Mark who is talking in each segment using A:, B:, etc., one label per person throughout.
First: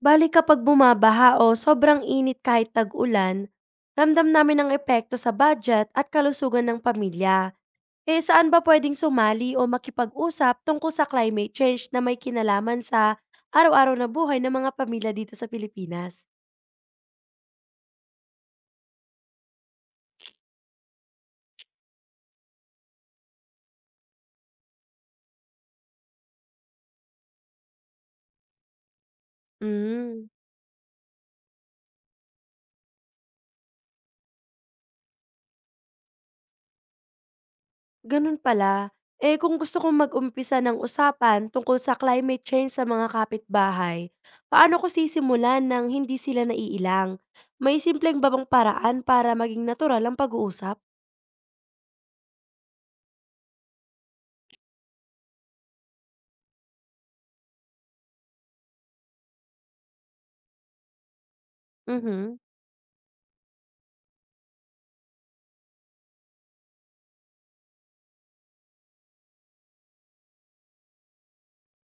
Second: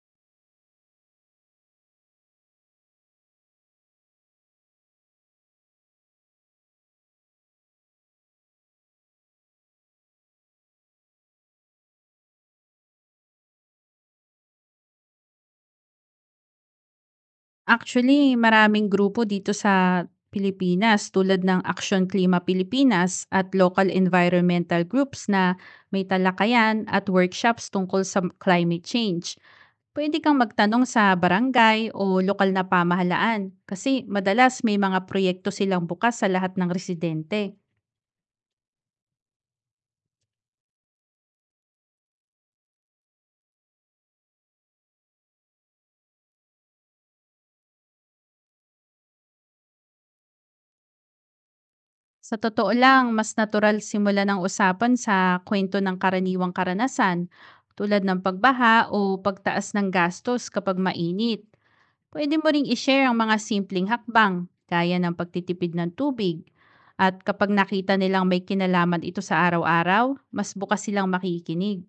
A: Bale kapag bumabaha o sobrang init kahit tag-ulan, ramdam namin ang epekto sa budget at kalusugan ng pamilya. Eh saan ba pwedeng sumali o makipag-usap tungkol sa climate change na may kinalaman sa araw-araw na buhay ng mga pamilya dito sa Pilipinas?
B: Actually, maraming grupo dito sa Pilipinas tulad ng Action Klima Pilipinas at local environmental groups na may talakayan at workshops tungkol sa climate change. Pwede
A: Mm,
B: kang magtanong sa barangay o lokal na pamahalaan kasi madalas may mga proyekto silang bukas sa lahat ng residente.
A: ganun pala. Eh kung gusto kong mag-umpisa ng usapan tungkol sa climate change sa mga kapitbahay, paano ko sisimulan nang hindi sila naiilang? May simpleng babang paraan para maging natural ang pag-uusap?
B: Sa totoo lang, mas natural simula ng usapan sa kwento ng karaniwang karanasan tulad ng pagbaha o pagtaas ng gastos kapag mainit. Pwede
A: Mhm.
B: mo ring i-share ang mga simpleng hakbang gaya ng pagtitipid ng tubig. At kapag nakita nilang may kinalaman ito sa araw-araw, mas bukas silang makikinig.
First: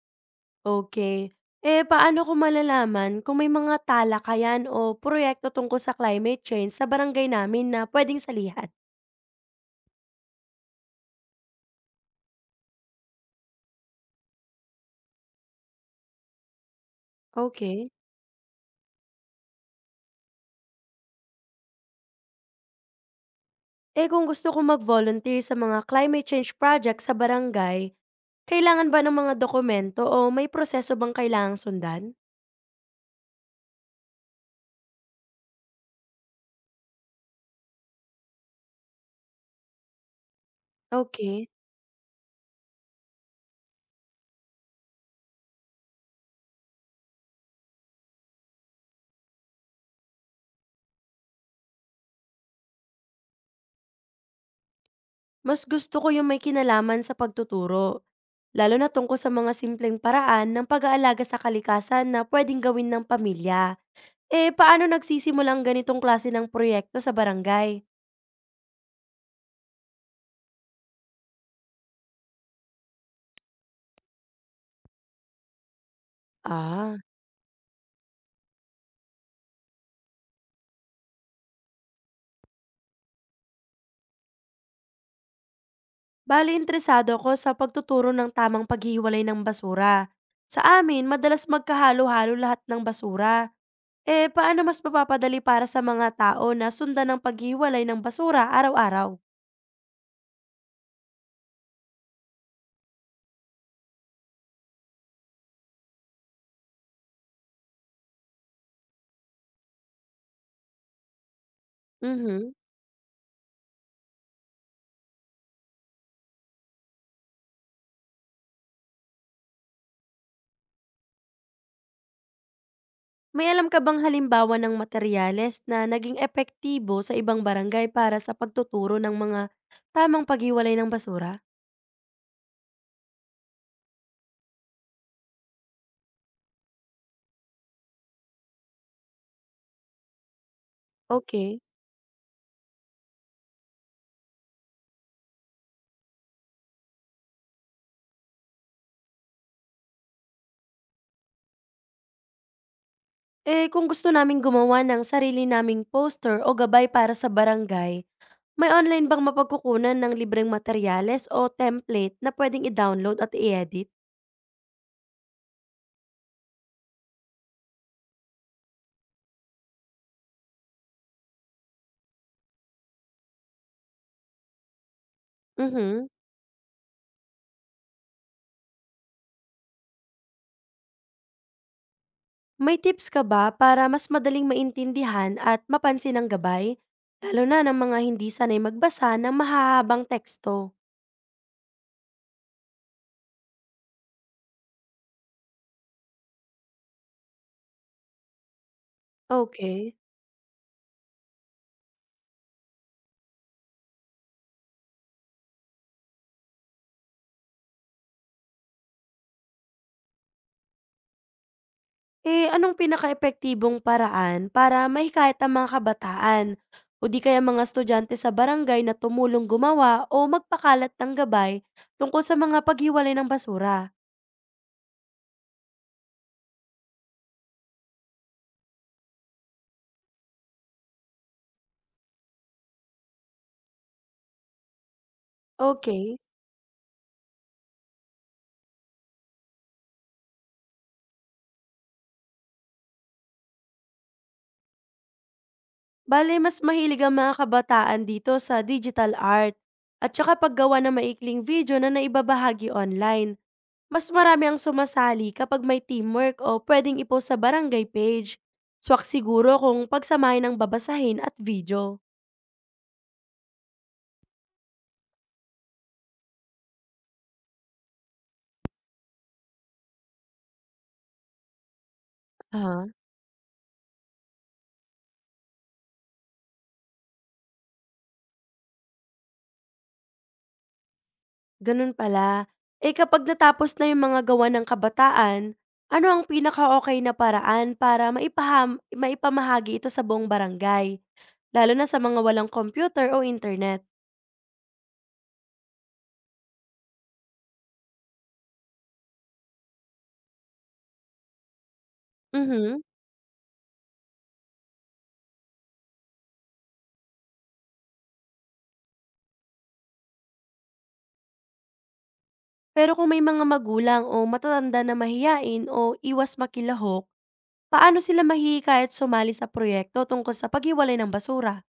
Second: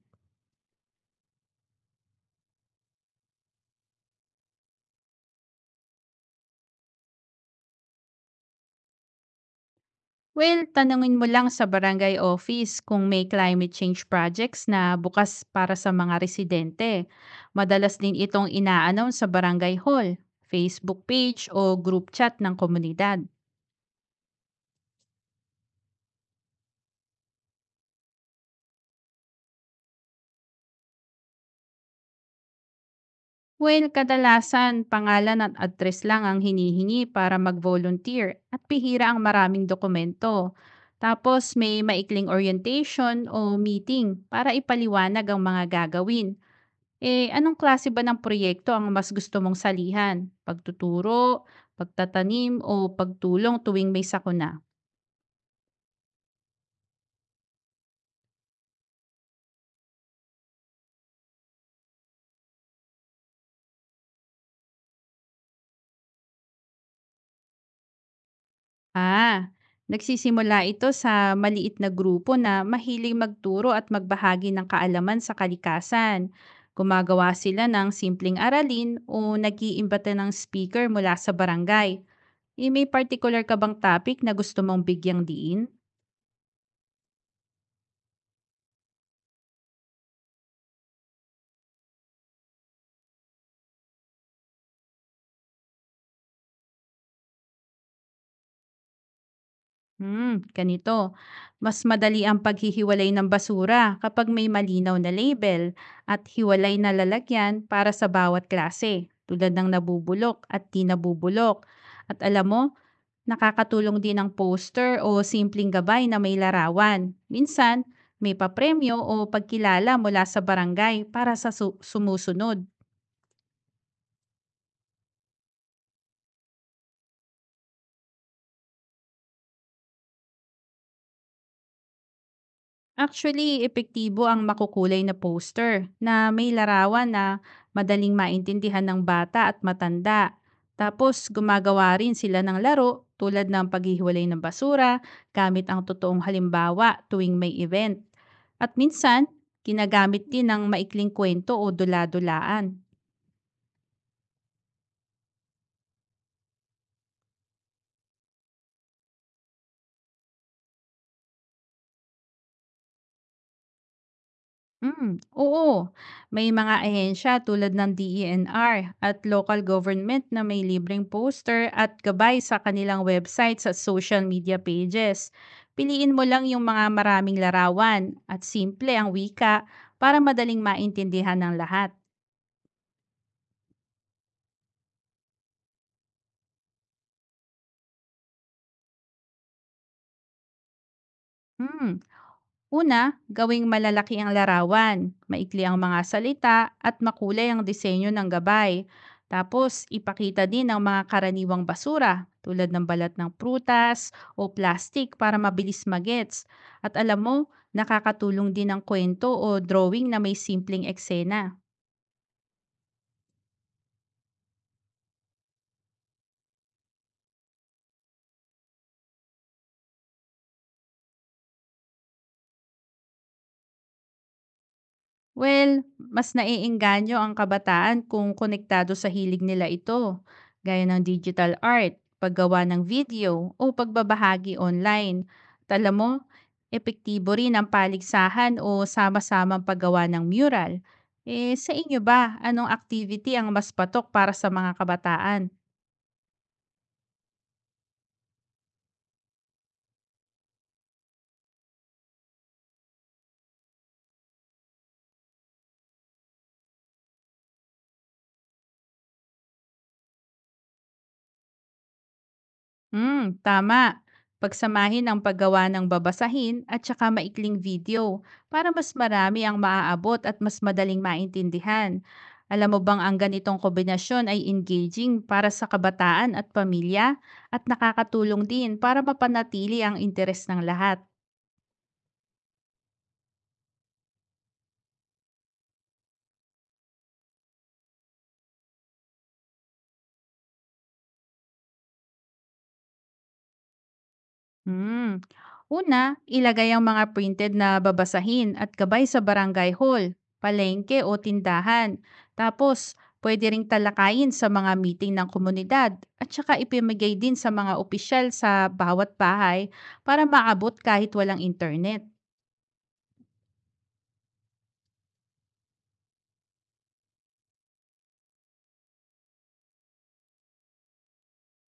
A: Okay. Eh, paano ko malalaman kung may mga talakayan o proyekto tungkol sa climate change sa barangay namin na puwedeng salihan?
B: Well, tanungin mo lang sa barangay office kung may climate change projects na bukas para sa mga residente.
A: Okay.
B: Madalas din itong ina-announce sa barangay hall, Facebook page o group chat ng komunidad.
A: Eh, kung gusto ko mag-volunteer sa mga climate change project sa barangay, kailangan ba ng mga dokumento o may proseso bang kailangang sundan?
B: Well, kadalasan pangalan at address lang ang hinihingi para mag-volunteer at pihira ang maraming dokumento.
A: Okay.
B: Tapos may maikling orientation o meeting para ipaliwanag ang mga gagawin. Eh, anong klase ba ng proyekto ang mas gusto mong salihan? Pagtuturo, pagtatanim o pagtulong tuwing may sakuna?
A: Mas gusto ko yung may kinalaman sa pagtuturo, lalo na tungkol sa mga simpleng paraan ng pag-aalaga sa kalikasan na puwedeng gawin ng pamilya. Eh, paano nagsisimula ang ganitong klase ng proyekto sa barangay?
B: Ah, nagsisimula ito sa maliit na grupo na mahiling magturo at magbahagi ng kaalaman sa kalikasan.
A: Ah,
B: Gumagawa sila ng simpleng aralin o nag-iimbata ng speaker mula sa barangay. E may particular ka bang topic na gusto mong bigyang diin?
A: bali interesado ko sa pagtuturo ng tamang paghiwalay ng basura. Sa amin, madalas magkahalo-halo lahat ng basura. Eh, paano mas mapapadali para sa mga tao na sundan ang paghiwalay ng basura araw-araw?
B: Hmm, ganito. Mas madali ang paghihiwalay ng basura kapag may malinaw na label at hiwalay na lalagyan para sa bawat klase, tulad ng nabubulok at di nabubulok. At alam
A: Mhm.
B: mo, nakakatulong din ang poster o simpleng gabay na may larawan. Minsan, may papremyo o pagkilala mula sa barangay para sa sumusunod.
A: May alam ka bang halimbawa ng materyales na naging epektibo sa ibang barangay para sa pagtuturo ng mga tamang paghiwalay ng basura?
B: Actually, epektibo ang makukulay na poster na may larawan na madaling maintindihan ng bata at matanda. Tapos,
A: Okay.
B: gumagawa rin sila ng laro tulad ng paghihiwalay ng basura gamit ang totoong halimbawa tuwing may event. At minsan, ginagamit din ng maikling kwento o dula-dulaan.
A: Eh, kung gusto naming gumawa ng sarili naming poster o gabay para sa barangay, may online bang mapagkukunan ng libreng materyales o template na pwedeng i-download at i-edit?
B: Hmm, oo. May mga ahensya tulad ng DENR at local government na may libreng poster at gabay sa kanilang website sa social media pages.
A: Mhm.
B: Piliin mo lang yung mga maraming larawan at simple ang wika para madaling maintindihan ng lahat.
A: May tips ka ba para mas madaling maintindihan at mapansin ang gabay? Lalo na ng mga hindi sanay magbasa ng mahahabang teksto.
B: Hmm. Una, gawing malalaki ang larawan, maikli ang mga salita at makulay ang disenyo ng gabay. Tapos,
A: Okay.
B: ipakita din ang mga karaniwang basura tulad ng balat ng prutas o plastic para mabilis magets. At alam mo, nakakatulong din ang kwento o drawing na may simpleng eksena.
A: Eh, anong pinakaepektibong paraan para mahikayat ang mga kabataan o di kaya mga estudyante sa barangay na tumulong gumawa o magpakalat ng gabay tungkol sa mga paghiwalay ng basura?
B: Well, mas naiengganyo ang kabataan kung konektado sa hilig nila ito, gaya ng digital art, paggawa ng video, o pagbabahagi online. At alam mo,
A: Okay.
B: epektibo rin ang paligsahan o sama-samang paggawa ng mural. Eh, sa inyo ba, anong activity ang mas patok para sa mga kabataan?
A: Bale, mas mahilig ang mga kabataan dito sa digital art at saka paggawa ng maikling video na naibabahagi online. Mas marami ang sumasali kapag may teamwork o pwedeng i sa barangay page. Swak siguro kung pagsamahin ng babasahin at video.
B: Hmm, tama. Pagsamahin ang paggawa ng babasahin at saka maikling video para mas marami ang maaabot at mas madaling maintindihan. Alam mo
A: Aha.
B: bang ang ganitong kombinasyon ay engaging para sa kabataan at pamilya at nakakatulong din para mapanatili ang interes ng lahat?
A: Ganun pala. Eh kapag natapos na yung mga gawa ng kabataan, ano ang pinaka okay na paraan para maipaham maipamahagi ito sa buong barangay, lalo na sa mga walang computer o internet?
B: Hmm. Una, ilagay ang mga printed na babasahin at gabay sa barangay hall, palengke o tindahan.
A: Mhm.
B: Tapos, pwede ring talakayin sa mga meeting ng komunidad at saka ipimigay din sa mga opisyal sa bawat bahay para maabot kahit walang internet.
A: Pero kung may mga magulang o matatanda na mahiyain o iwas makilahok, paano sila mahihikayat sumali sa proyekto tungkol sa paghiwalay ng basura?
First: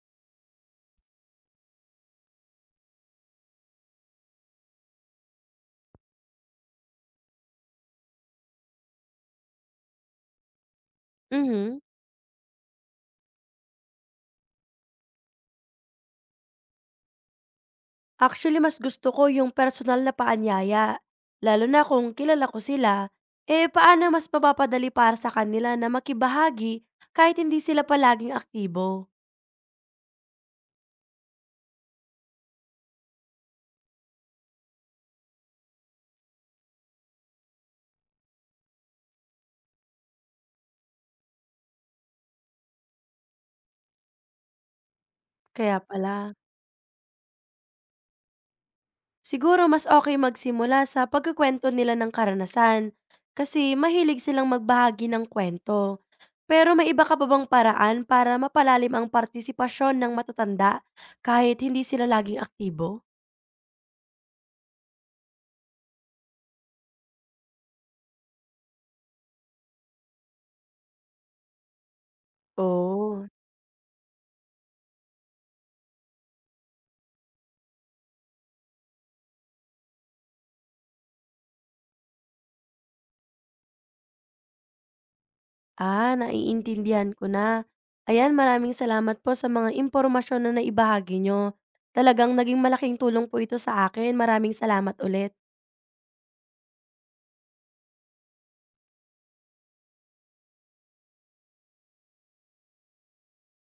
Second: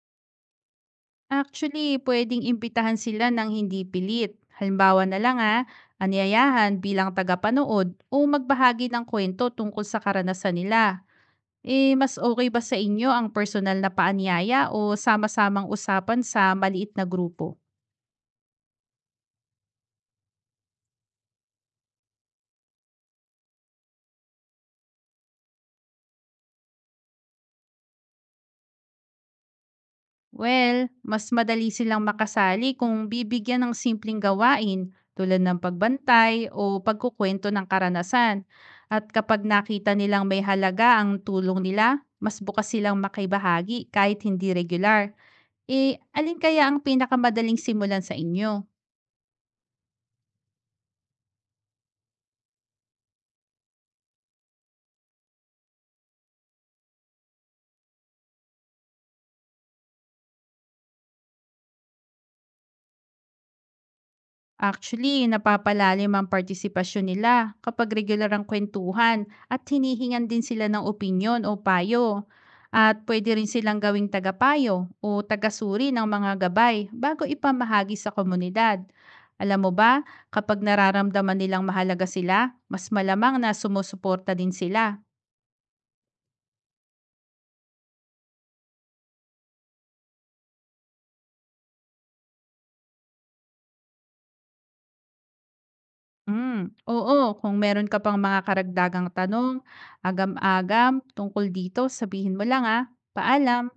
B: Actually, pwedeng imbitahan sila ng hindi pilit. Halimbawa na lang ha, anyayahan bilang tagapanood o magbahagi ng kwento tungkol sa karanasan nila.
A: Mhm.
B: Eh, mas okay ba sa inyo ang personal na paanyaya o sama-samang usapan sa maliit na grupo?
A: Actually, mas gusto ko yung personal na paanyaya, lalo na kung kilala ko sila. Eh, paano mas mapapadali para sa kanila na makibahagi kahit hindi sila palaging aktibo?
B: Well, mas madali silang makasali kung bibigyan ng simpleng gawain tulad ng pagbantay o pagkukwento ng karanasan. At kapag nakita nilang may halaga ang tulong nila, mas bukas silang makibahagi kahit hindi regular.
A: Kaya
B: Eh,
A: pala,
B: alin kaya ang pinakamadaling simulan sa inyo?
A: siguro mas okay magsimula sa pagkukwento nila ng karanasan kasi mahilig silang magbahagi ng kwento. Pero may iba ka pa bang paraan para mapalalim ang partisipasyon ng matatanda kahit hindi sila laging aktibo?
B: Actually, napapalalim ang partisipasyon nila kapag regular ang kwentuhan at hinihingan din sila ng opinyon o payo. At
A: Oo.
B: pwede rin silang gawing tagapayo o tagasuri ng mga gabay bago ipamahagi sa komunidad. Alam mo ba, kapag nararamdaman nilang mahalaga sila, mas malamang na sumusuporta din sila.
A: Ah, naiintindihan ko na. Ayan, maraming salamat po sa mga impormasyon na naibahagi nyo. Talagang naging malaking tulong po ito sa akin. Maraming salamat ulit.
B: Mm, oo, kung meron ka pang mga karagdagang tanong, agam-agam tungkol dito, sabihin mo lang ah. Paalam!